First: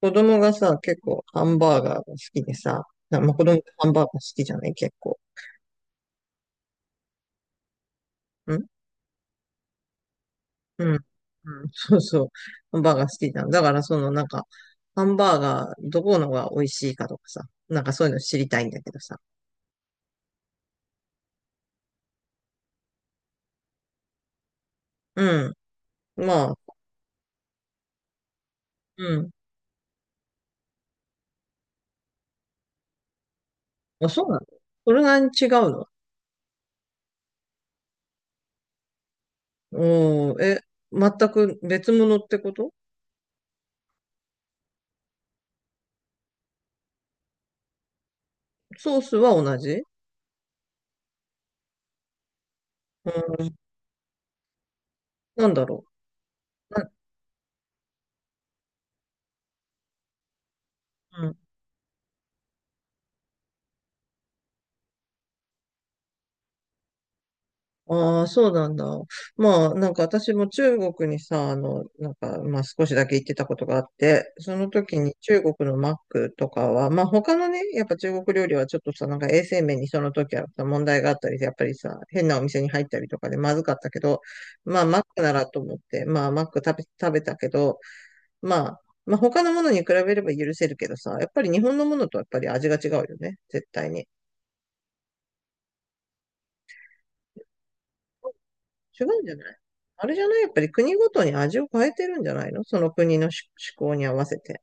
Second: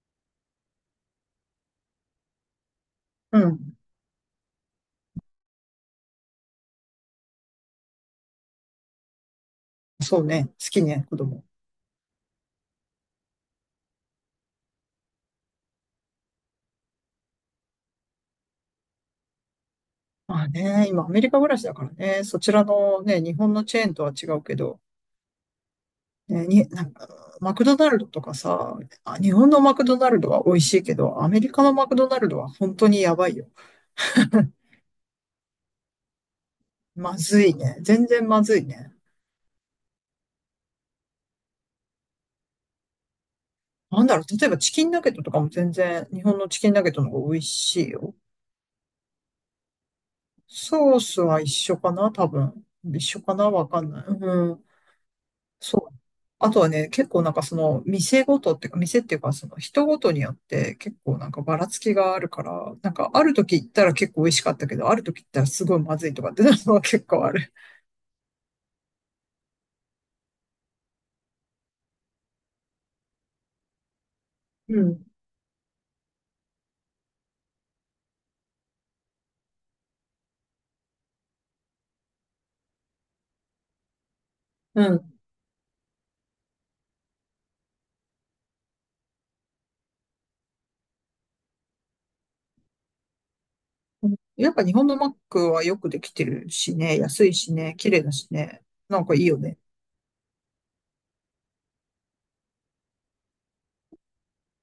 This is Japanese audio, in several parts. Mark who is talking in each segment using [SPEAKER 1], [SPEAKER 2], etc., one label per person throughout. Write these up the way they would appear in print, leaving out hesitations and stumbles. [SPEAKER 1] 子供がさ、結構ハンバーガーが好きでさ、まあ、
[SPEAKER 2] う
[SPEAKER 1] 子供って
[SPEAKER 2] ん。
[SPEAKER 1] ハンバーガー好きじゃない、結構。ん。
[SPEAKER 2] そうね、好き
[SPEAKER 1] う
[SPEAKER 2] ね、
[SPEAKER 1] ん。
[SPEAKER 2] 子供。
[SPEAKER 1] うん。そうそう。ハンバーガー好きじゃん。だからそのなんか、ハンバーガーどこのが美味しいかとかさ、なんかそういうの知りたいんだけどさ。
[SPEAKER 2] まあね、今アメリカ暮らしだからね、そちらのね、日本のチェーンとは違うけど、
[SPEAKER 1] うん。ま
[SPEAKER 2] ね、に、
[SPEAKER 1] あ、
[SPEAKER 2] なんか、マクドナルドとかさ、
[SPEAKER 1] う
[SPEAKER 2] あ、
[SPEAKER 1] ん。
[SPEAKER 2] 日本のマクドナルドは美味しいけど、アメリカのマクドナルドは本当にやばいよ。
[SPEAKER 1] あ、そうなの？それなりに違うの？
[SPEAKER 2] まずいね。全然まずいね。
[SPEAKER 1] おー、え、全く別物ってこと？
[SPEAKER 2] なんだろう、例えばチキンナゲットとかも全然日本のチキンナゲットの方が美味しいよ。
[SPEAKER 1] ソースは同じ？
[SPEAKER 2] ソースは一緒かな多分。一
[SPEAKER 1] う
[SPEAKER 2] 緒かな
[SPEAKER 1] ん。
[SPEAKER 2] わかんない。うん、
[SPEAKER 1] なんだろ
[SPEAKER 2] そう。あとは
[SPEAKER 1] う。
[SPEAKER 2] ね、結構なんかその店ごとっていうか、店っていうかその人ごとによって結構なんかばらつきがあるから、なんかある時行ったら結構美味しかったけど、ある時行ったらすごいまずいとかってなるのは結構ある。
[SPEAKER 1] ああ、そうなんだ。まあ、なんか私も中国にさ、なんか、まあ少しだけ行ってたことがあって、その
[SPEAKER 2] う
[SPEAKER 1] 時
[SPEAKER 2] ん、
[SPEAKER 1] に中国のマックとかは、まあ他のね、やっぱ中国料理はちょっとさ、なんか衛生面にその時はさ問題があったりで、やっぱりさ、変なお店に入ったりとかでまずかったけど、ま
[SPEAKER 2] う
[SPEAKER 1] あマッ
[SPEAKER 2] ん。
[SPEAKER 1] クならと思って、まあマック食べたけど、まあ、まあ他のものに比べれば許せるけどさ、やっぱり日本のものとやっぱり味が違うよね、絶対に。
[SPEAKER 2] やっぱ日本のマックはよくできてるしね、安いしね、綺麗だしね、な
[SPEAKER 1] 違
[SPEAKER 2] んかい
[SPEAKER 1] うん
[SPEAKER 2] い
[SPEAKER 1] じゃ
[SPEAKER 2] よ
[SPEAKER 1] ない？
[SPEAKER 2] ね。
[SPEAKER 1] あれじゃない？やっぱり国ごとに味を変えてるんじゃないの？その国の思考に合わせて。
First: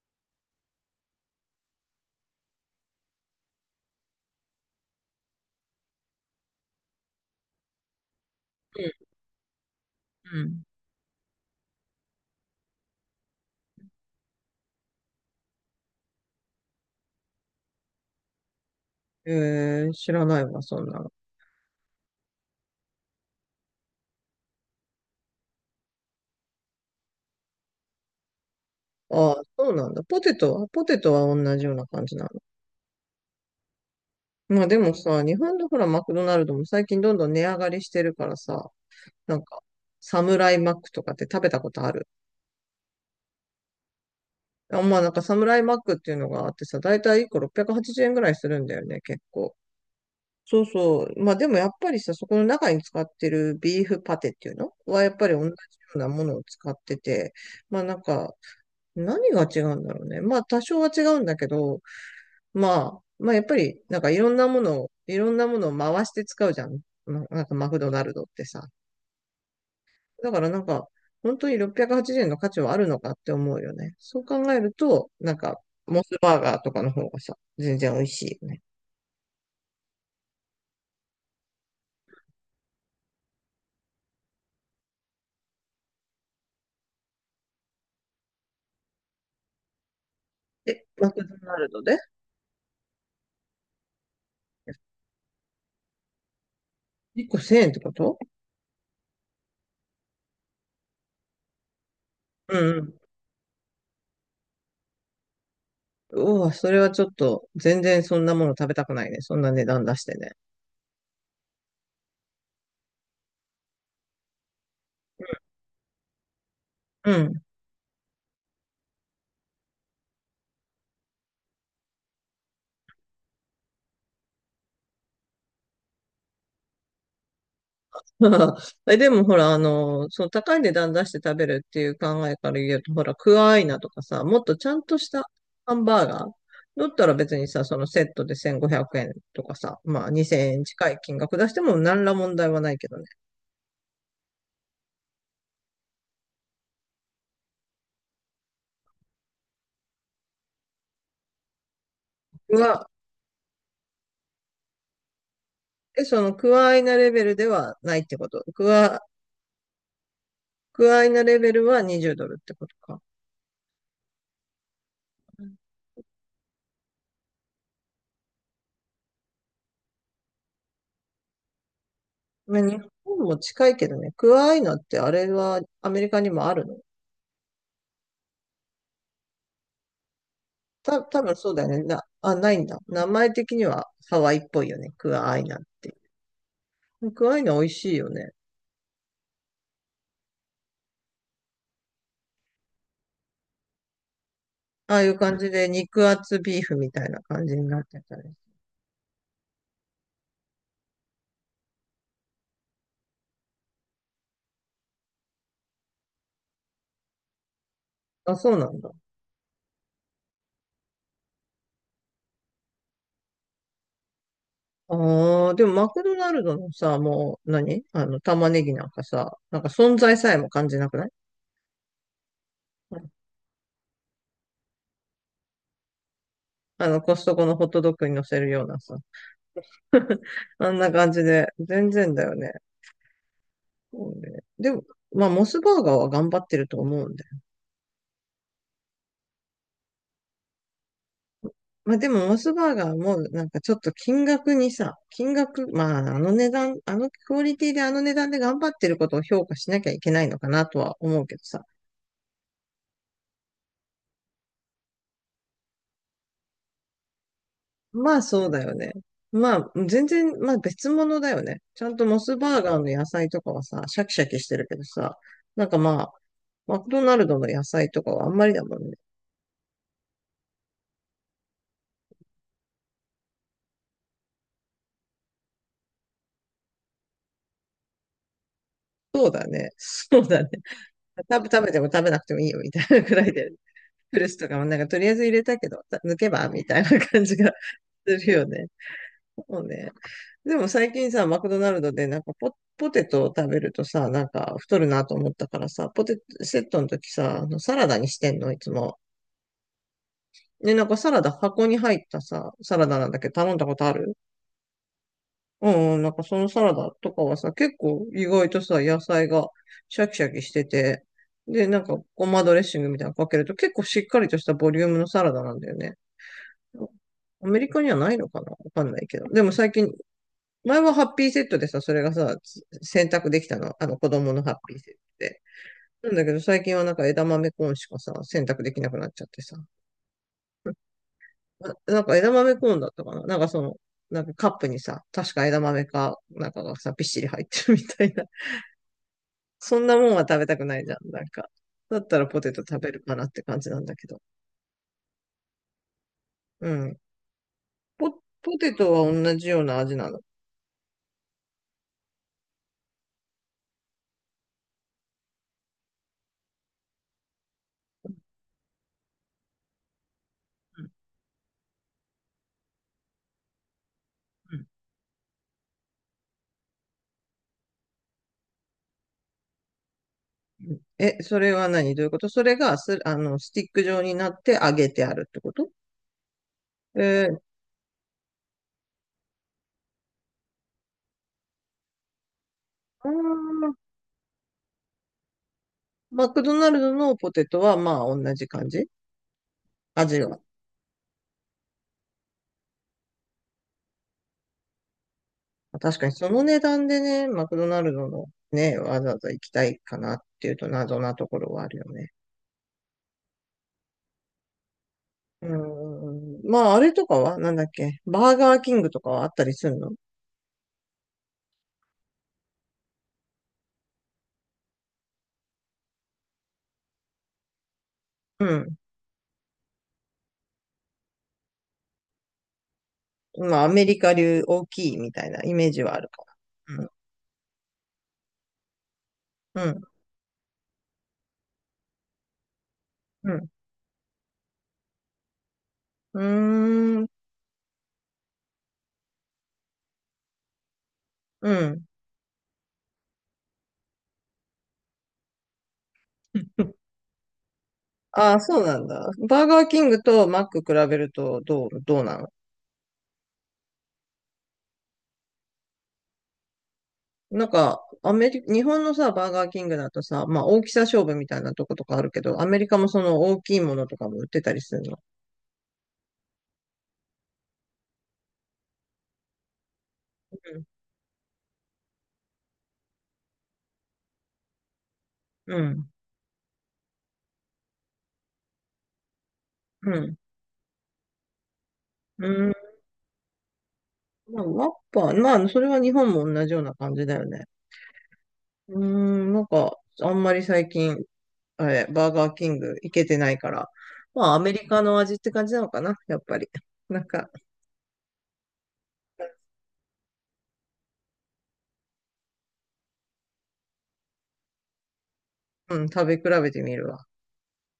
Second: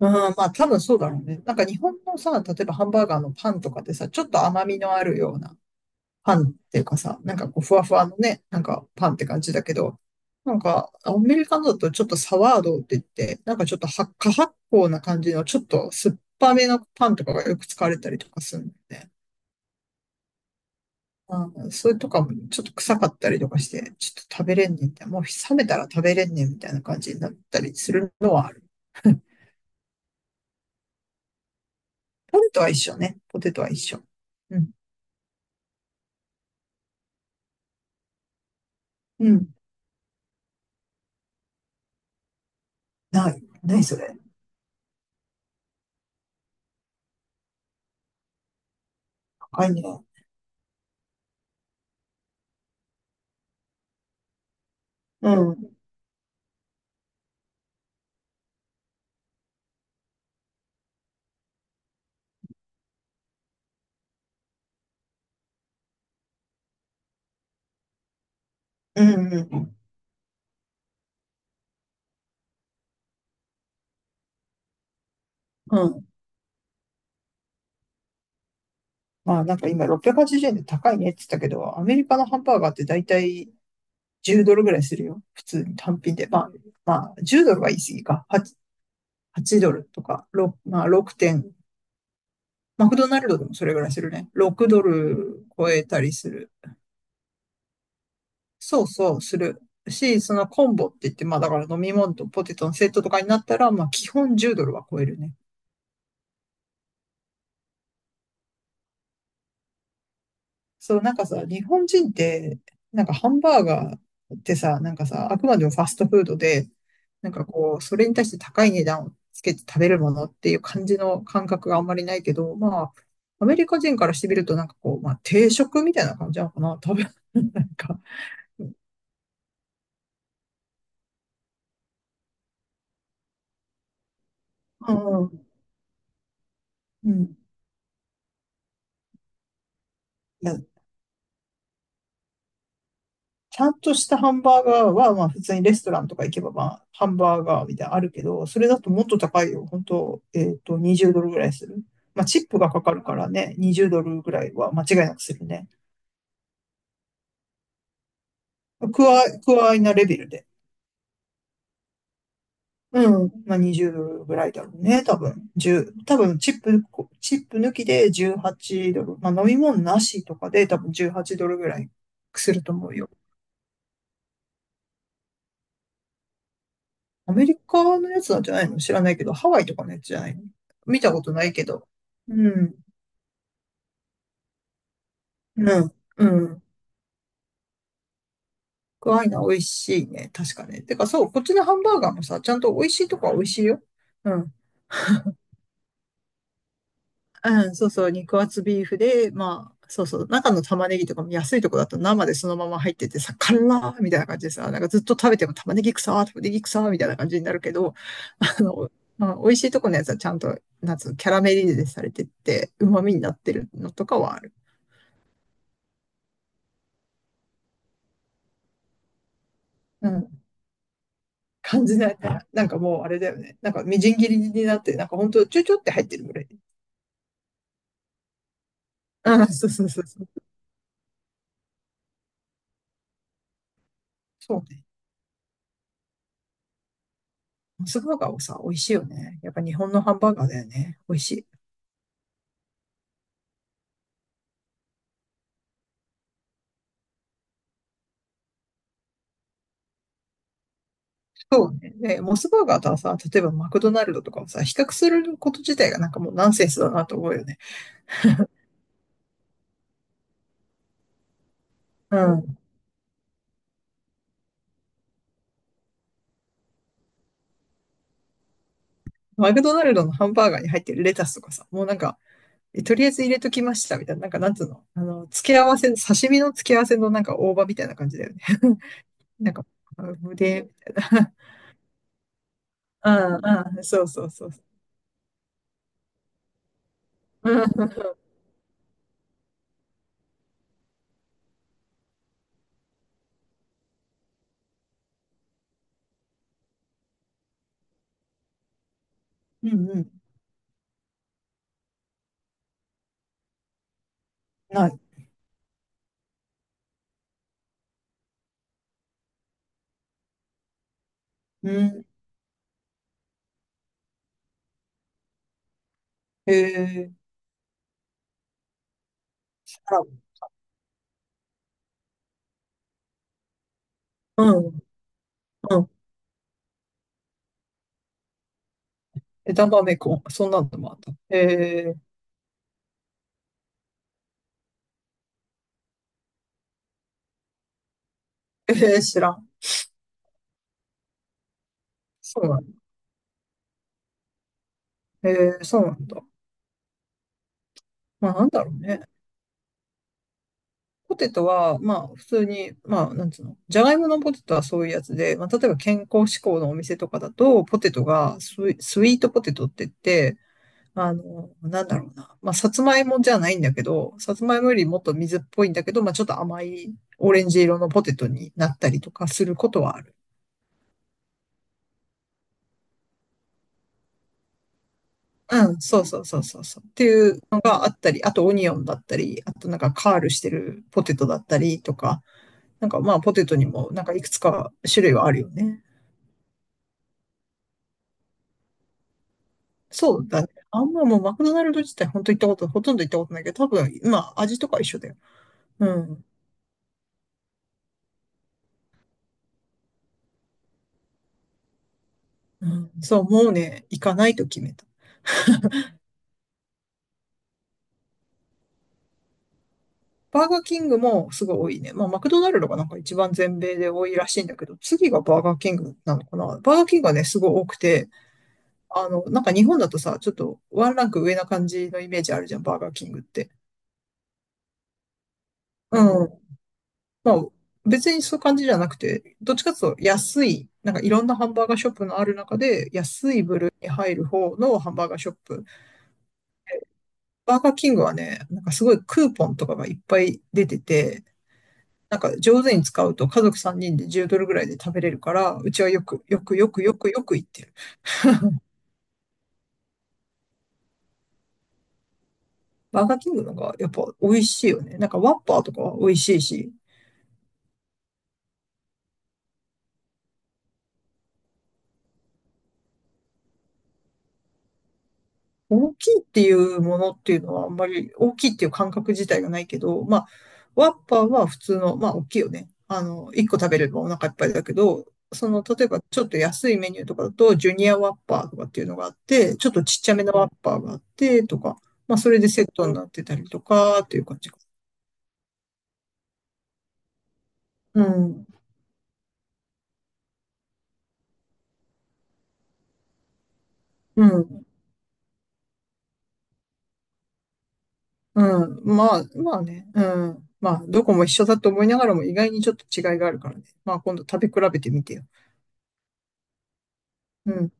[SPEAKER 2] うん、まあ多分そうだろうね。なんか日本のさ、例えばハンバーガーのパンとかでさ、ちょっと甘みのあるような、パンっていうかさ、なんかこう、ふわふわのね、なん
[SPEAKER 1] う
[SPEAKER 2] か
[SPEAKER 1] ん。
[SPEAKER 2] パンって感じだけど、なんか、アメリカのだとちょっとサワードって言って、なんかちょっと発火発酵な感じの、ちょっと酸っぱめのパンとかがよく使われたりとかするんだよね。
[SPEAKER 1] うん。えー、知らないわ、そんなの。
[SPEAKER 2] うん、それとかもちょっと臭かったりとかして、ちょっと食べれんねんみたいな、もう冷めたら食べれんねんみたいな感じになったりするのはある。
[SPEAKER 1] ああ、そうなんだ。ポテトは同じような感じなの？
[SPEAKER 2] ポテトは一緒ね。ポテトは一緒。う
[SPEAKER 1] まあ
[SPEAKER 2] ん。
[SPEAKER 1] でもさ、日本のほら、マクドナルドも最近どんどん値上がりしてるからさ、
[SPEAKER 2] う
[SPEAKER 1] なん
[SPEAKER 2] ん。
[SPEAKER 1] か、サムライマックとかって食べたことある？
[SPEAKER 2] ない。ないそれ。
[SPEAKER 1] あ、まあなんかサムライマックっていうのがあってさ、だいたい1個680円ぐらいするんだよね、結構。
[SPEAKER 2] 高いね。
[SPEAKER 1] そうそう。まあでもやっぱりさ、そこの中に使ってるビーフパテっていうのはやっぱ
[SPEAKER 2] う
[SPEAKER 1] り同
[SPEAKER 2] ん。
[SPEAKER 1] じ
[SPEAKER 2] う
[SPEAKER 1] よ
[SPEAKER 2] ん
[SPEAKER 1] うなものを使ってて、まあなんか何が違うんだろうね。まあ多少は違うんだけど、まあ、まあやっぱりなんかいろんなものを回して使うじゃん。なんかマクドナルドってさ。
[SPEAKER 2] うん。
[SPEAKER 1] だからなんか本当に680円の価値はあるのかって思うよね。そう考えると、なんか
[SPEAKER 2] う
[SPEAKER 1] モ
[SPEAKER 2] ん。
[SPEAKER 1] スバーガーとかの方がさ、全然美味しいよね。
[SPEAKER 2] まあなんか今680円で高いねって言ったけど、アメリカのハンバーガーってだいたい10ドルぐらいするよ。普通に単品で。まあ、まあ10ドルは言い過ぎか。8 ドルとか、ま
[SPEAKER 1] え、
[SPEAKER 2] あ
[SPEAKER 1] マ
[SPEAKER 2] 6
[SPEAKER 1] クド
[SPEAKER 2] 点。
[SPEAKER 1] ナルドで？
[SPEAKER 2] マクドナルドでもそれぐらいするね。6ドル超えたりする。
[SPEAKER 1] 1 個1000円ってこと？
[SPEAKER 2] そうそう、する。し、そのコンボって言って、まあだから飲み物とポテ
[SPEAKER 1] う
[SPEAKER 2] トのセッ
[SPEAKER 1] ん。
[SPEAKER 2] トとかになったら、まあ基本10ドルは超えるね。
[SPEAKER 1] うわ、それはちょっと、全然そんなもの食べたくないね。そんな値段出してね。
[SPEAKER 2] そう、なんかさ、日本人って、なんかハンバーガーってさ、なんかさ、あくまでもファストフードで、
[SPEAKER 1] う
[SPEAKER 2] なん
[SPEAKER 1] ん。
[SPEAKER 2] かこう、それに対して高い値段をつけて食べるものっていう感じの感覚があんまりないけど、まあ、アメリカ人からしてみると、なんかこう、まあ、定食みたいな感じなのかな、多分。なんか、
[SPEAKER 1] え、でもほら、その高い値段出して食べるっていう考えから言うと、ほら、クアアイナとかさ、もっとちゃん
[SPEAKER 2] う
[SPEAKER 1] とした
[SPEAKER 2] ん、
[SPEAKER 1] ハンバーガーだった
[SPEAKER 2] う
[SPEAKER 1] ら別
[SPEAKER 2] ん。
[SPEAKER 1] にさ、そのセットで1500円とかさ、まあ2000円近い金額出しても何ら問題はないけどね。
[SPEAKER 2] ちゃんとしたハンバーガーは、まあ普通にレストランとか行けば、まあハンバーガーみたいなのあるけど、それだともっと高いよ。本当20ドルぐらいする。まあチッ
[SPEAKER 1] ク
[SPEAKER 2] プがか
[SPEAKER 1] ワ、
[SPEAKER 2] かるからね、20ドルぐらいは間違いなくするね。
[SPEAKER 1] え、そのクアアイナレベルではないってこと？
[SPEAKER 2] クワイなレベルで。
[SPEAKER 1] クアアイナレベルは20ドルってことか。
[SPEAKER 2] うん。まあ20ドルぐらいだろうね、多分。10、多分チップ、抜きで18ドル。まあ飲み物なしとかで多分18ドルぐらいす
[SPEAKER 1] まあ
[SPEAKER 2] ると
[SPEAKER 1] 日
[SPEAKER 2] 思うよ。
[SPEAKER 1] 本も近いけどね、クアアイナってあれはアメリカにもあるの？
[SPEAKER 2] アメリカのやつなんじゃないの、知らないけど、ハワイとかのやつじゃないの、見た
[SPEAKER 1] 多
[SPEAKER 2] こと
[SPEAKER 1] 分
[SPEAKER 2] な
[SPEAKER 1] そ
[SPEAKER 2] い
[SPEAKER 1] うだ
[SPEAKER 2] け
[SPEAKER 1] よね。
[SPEAKER 2] ど。
[SPEAKER 1] あ、
[SPEAKER 2] う
[SPEAKER 1] ないん
[SPEAKER 2] ん、
[SPEAKER 1] だ。名前的にはハワイっぽいよね。クアアイナっ
[SPEAKER 2] う
[SPEAKER 1] て。
[SPEAKER 2] ん、うん。
[SPEAKER 1] クアアイナ美味しいよね。
[SPEAKER 2] クアイナ美味しいね。確かね。てかそう、こっちのハンバーガーもさ、ちゃんと美味しいとこは美味しいよ。うん。
[SPEAKER 1] ああいう感じで肉厚ビーフみたいな感
[SPEAKER 2] う
[SPEAKER 1] じに
[SPEAKER 2] ん、
[SPEAKER 1] なっ
[SPEAKER 2] そう
[SPEAKER 1] て
[SPEAKER 2] そう、
[SPEAKER 1] たり。
[SPEAKER 2] 肉厚ビーフで、まあ、そうそう、中の玉ねぎとかも安いとこだと生でそのまま入っててさ、辛ーみたいな感じでさ、なんかずっと食べても玉ねぎ臭ー、玉ねぎ臭ーみたいな感じになるけど、
[SPEAKER 1] あ、そう
[SPEAKER 2] あ
[SPEAKER 1] なんだ。
[SPEAKER 2] の、まあ、美味しいとこのやつはちゃんと、なんつうの、キャラメリゼされてって、旨味になってるのとかはある。
[SPEAKER 1] ああ、でもマクドナルドのさ、もう何玉ねぎなんかさ、なんか存
[SPEAKER 2] う
[SPEAKER 1] 在さえ
[SPEAKER 2] ん、
[SPEAKER 1] も感じなくない？
[SPEAKER 2] 感じないから、なんか
[SPEAKER 1] う
[SPEAKER 2] もうあ
[SPEAKER 1] ん。
[SPEAKER 2] れだよね。なんかみじん切りになって、なんかほんとちょちょって入ってるぐらい。
[SPEAKER 1] コストコのホットドッグに乗せるようなさ。
[SPEAKER 2] ああ、そうそうそうそ う。
[SPEAKER 1] あんな感じで、全然だよね。そうね。
[SPEAKER 2] そ
[SPEAKER 1] で
[SPEAKER 2] う
[SPEAKER 1] も、
[SPEAKER 2] ね。
[SPEAKER 1] まあ、モスバーガーは頑張ってると思うんだよ。
[SPEAKER 2] モスバーガーをさ、美味しいよね。やっぱ日本のハンバーガーだよね。美味しい。
[SPEAKER 1] まあ、でも、モスバーガーも、なんかちょっと金額、まあ、あの値段、あのクオリティであの値段で頑張ってることを評価しなきゃいけないのかなとは思うけどさ。
[SPEAKER 2] そうね。で、モスバーガーとはさ、例えばマクドナルドとかをさ、比較すること自体がなんかもうナンセンスだなと思うよね。
[SPEAKER 1] まあ、そうだよね。まあ、全然、まあ、別物だよね。ちゃんと
[SPEAKER 2] う
[SPEAKER 1] モス
[SPEAKER 2] ん。
[SPEAKER 1] バーガーの野菜とかはさ、シャキシャキしてるけどさ、なんかまあ、マクドナルドの野菜とかはあんまりだもんね。
[SPEAKER 2] マクドナルドのハンバーガーに入ってるレタスとかさ、もうなんか、とりあえず入れときましたみたいな、なんかなんつうの、あの、付け合わせ、刺身の付け合わせのなんか大葉みたいな感じだよね。
[SPEAKER 1] そう だ
[SPEAKER 2] なんか、
[SPEAKER 1] ね。
[SPEAKER 2] あ、
[SPEAKER 1] そう
[SPEAKER 2] 無
[SPEAKER 1] だね。
[SPEAKER 2] でみたいな。
[SPEAKER 1] 食べても食べなくてもいいよみたいな
[SPEAKER 2] う
[SPEAKER 1] くらい
[SPEAKER 2] ん
[SPEAKER 1] で。
[SPEAKER 2] うん、そう
[SPEAKER 1] プ
[SPEAKER 2] そ
[SPEAKER 1] ル
[SPEAKER 2] う
[SPEAKER 1] ス
[SPEAKER 2] そ
[SPEAKER 1] と
[SPEAKER 2] う
[SPEAKER 1] か
[SPEAKER 2] そう。
[SPEAKER 1] もなんかとりあえず入れたけど、抜けばみたいな感じ
[SPEAKER 2] う
[SPEAKER 1] が
[SPEAKER 2] ん、
[SPEAKER 1] するよね。そうね。でも最近さ、マクドナルドでなんかポテトを食べるとさ、なんか太るなと思ったからさ、ポテトセットの時さ、あのサラダにしてんの、いつも。
[SPEAKER 2] うんうん、
[SPEAKER 1] ね、なんかサラダ箱に入ったさ、サラダなんだけど頼んだことある？
[SPEAKER 2] ない。
[SPEAKER 1] うん、うん、なんかそのサラダとかはさ、結構意外とさ、野菜がシャキシャキしてて、で、
[SPEAKER 2] う
[SPEAKER 1] なんか
[SPEAKER 2] ん、
[SPEAKER 1] ごまドレッシングみたいなのかけると結構しっかりとしたボリュームのサラダなんだよね。
[SPEAKER 2] へえ、
[SPEAKER 1] アメリカにはないのかなわかんないけど。でも最近、
[SPEAKER 2] あら、
[SPEAKER 1] 前はハッピーセットでさ、それがさ、選択できたの。あの子供
[SPEAKER 2] う
[SPEAKER 1] のハッ
[SPEAKER 2] ん
[SPEAKER 1] ピ
[SPEAKER 2] へ
[SPEAKER 1] ー
[SPEAKER 2] え、
[SPEAKER 1] セットで。
[SPEAKER 2] あうん。
[SPEAKER 1] なんだけど最近はなんか枝豆コーンしかさ、選択できなくなっちゃってさ。
[SPEAKER 2] 枝豆コン、そんなのもあった。へ
[SPEAKER 1] な
[SPEAKER 2] え、
[SPEAKER 1] なんか枝豆コーンだったかな、なんかなんかカップにさ、確か枝豆か、なんかがさ、びっしり入ってるみたいな。
[SPEAKER 2] ええ、知らん。
[SPEAKER 1] そんなもんは食べたくないじゃん。なんか。だったらポ
[SPEAKER 2] そう
[SPEAKER 1] テ
[SPEAKER 2] な
[SPEAKER 1] ト
[SPEAKER 2] んだ。
[SPEAKER 1] 食べるかなって感じなんだけど。
[SPEAKER 2] へえ、そうなんだ。
[SPEAKER 1] うん。ポ、
[SPEAKER 2] まあ、なん
[SPEAKER 1] ポ
[SPEAKER 2] だろ
[SPEAKER 1] テ
[SPEAKER 2] う
[SPEAKER 1] ト
[SPEAKER 2] ね。
[SPEAKER 1] は同じような味なの？
[SPEAKER 2] ポテトは、まあ、普通に、まあ、なんつうの、じゃがいものポテトはそういうやつで、まあ、例えば健康志向のお店とかだと、ポテトがスイートポテトって言って、
[SPEAKER 1] うん。
[SPEAKER 2] あの、なんだろうな。まあ、さつまいもじゃないんだけど、さつ
[SPEAKER 1] う
[SPEAKER 2] まい
[SPEAKER 1] ん。
[SPEAKER 2] もよりもっと水っぽいんだけど、まあ、ちょっと甘いオレンジ色のポテトになったりとかすることはある。
[SPEAKER 1] え、それはどういうこと？それがす、あの、スティック状になって揚げてあるってこ
[SPEAKER 2] う
[SPEAKER 1] と？
[SPEAKER 2] ん、そうそうそうそうそう。っ
[SPEAKER 1] え
[SPEAKER 2] てい
[SPEAKER 1] ー、
[SPEAKER 2] うのがあったり、あとオニオンだったり、あとなんかカールしてるポテトだったりとか、なんか
[SPEAKER 1] あ
[SPEAKER 2] まあポテトに
[SPEAKER 1] ー、
[SPEAKER 2] もなんかいくつか種類はあるよね。
[SPEAKER 1] マクドナルドのポテトはまあ同じ感じ？
[SPEAKER 2] そ
[SPEAKER 1] 味
[SPEAKER 2] う
[SPEAKER 1] は。
[SPEAKER 2] だね。あんまもうマクドナルド自体本当行ったこと、ほとんど行ったことないけど、多分、まあ味とか一緒だよ。う
[SPEAKER 1] 確かに
[SPEAKER 2] ん。
[SPEAKER 1] その値段でね、マクドナルドのね、わざわざ行きたいかなっていうと謎なところはあるよね。
[SPEAKER 2] うん、そう、もうね、行かないと決めた。
[SPEAKER 1] うーん。まああれとかはなんだっけ、バーガーキングとかはあったりするの？
[SPEAKER 2] バーガーキングもすごい多いね。まあ、マクドナルドがなんか一番全米で多いらしいんだけど、次がバーガーキングなのかな。バーガーキングはね、すごい多くて、
[SPEAKER 1] うん。
[SPEAKER 2] あの、なんか日本だとさ、ちょっとワンランク上な感じのイメージあるじゃん、バーガーキングって。
[SPEAKER 1] まあアメリカ流大きいみたいなイメージはあるか
[SPEAKER 2] うん。
[SPEAKER 1] ら。うん。
[SPEAKER 2] まあ、別にそういう感じじゃなくて、どっ
[SPEAKER 1] う
[SPEAKER 2] ちかって
[SPEAKER 1] ん。
[SPEAKER 2] いうと安い、なんかいろんなハンバーガーショップのある中で、安い部類に入る方のハンバーガーショップ。
[SPEAKER 1] うん。うーん。
[SPEAKER 2] バーガーキングはね、なんかすごいクーポンとかがいっぱい出てて、
[SPEAKER 1] うん。
[SPEAKER 2] なんか上手に使うと家族3人で10ドルぐらいで食べれるから、うちはよく、よく、よく、よく、よく行ってる。
[SPEAKER 1] ああ、そうなんだ。バーガーキングとマック比べるとどうなの？
[SPEAKER 2] バーガーキングのがやっぱ美味しいよね。なんかワッパーとかは美味しいし、
[SPEAKER 1] なんか、アメリ、日本のさ、バーガーキングだとさ、まあ大きさ勝負みたいなとことかあるけど、アメリカもその大きいものとかも売ってたりするの？
[SPEAKER 2] 大きいっていうものっていうのはあんまり大きいっていう感覚自体がないけど、まあ、ワッパーは普通の、まあ大きいよね。あの、1個食べればお腹いっぱいだけど、そ
[SPEAKER 1] う
[SPEAKER 2] の、例
[SPEAKER 1] ん。
[SPEAKER 2] えばちょっと安いメニューとかだと、ジュニアワッパーとかっていうのがあって、ちょっと
[SPEAKER 1] う
[SPEAKER 2] ちっちゃ
[SPEAKER 1] ん。
[SPEAKER 2] めのワッパーがあって、とか、まあ
[SPEAKER 1] う
[SPEAKER 2] それで
[SPEAKER 1] ん。
[SPEAKER 2] セットになってたりとか、っていう感
[SPEAKER 1] まあ、
[SPEAKER 2] じか。
[SPEAKER 1] マッパー、まあ、それは日本も同じような感じだよね。
[SPEAKER 2] うん。
[SPEAKER 1] うーん、なんか、あんまり最近、あれ、バーガーキング行けてないから、
[SPEAKER 2] う
[SPEAKER 1] まあ、アメ
[SPEAKER 2] ん。
[SPEAKER 1] リカの味って感じなのかな、やっぱり。なんか、
[SPEAKER 2] うん。まあ、まあね。うん。まあ、どこも一緒だと思いながらも意外にちょっと違いがあるからね。まあ、今度食べ比べてみてよ。
[SPEAKER 1] うん、食べ比べてみるわ。
[SPEAKER 2] うん。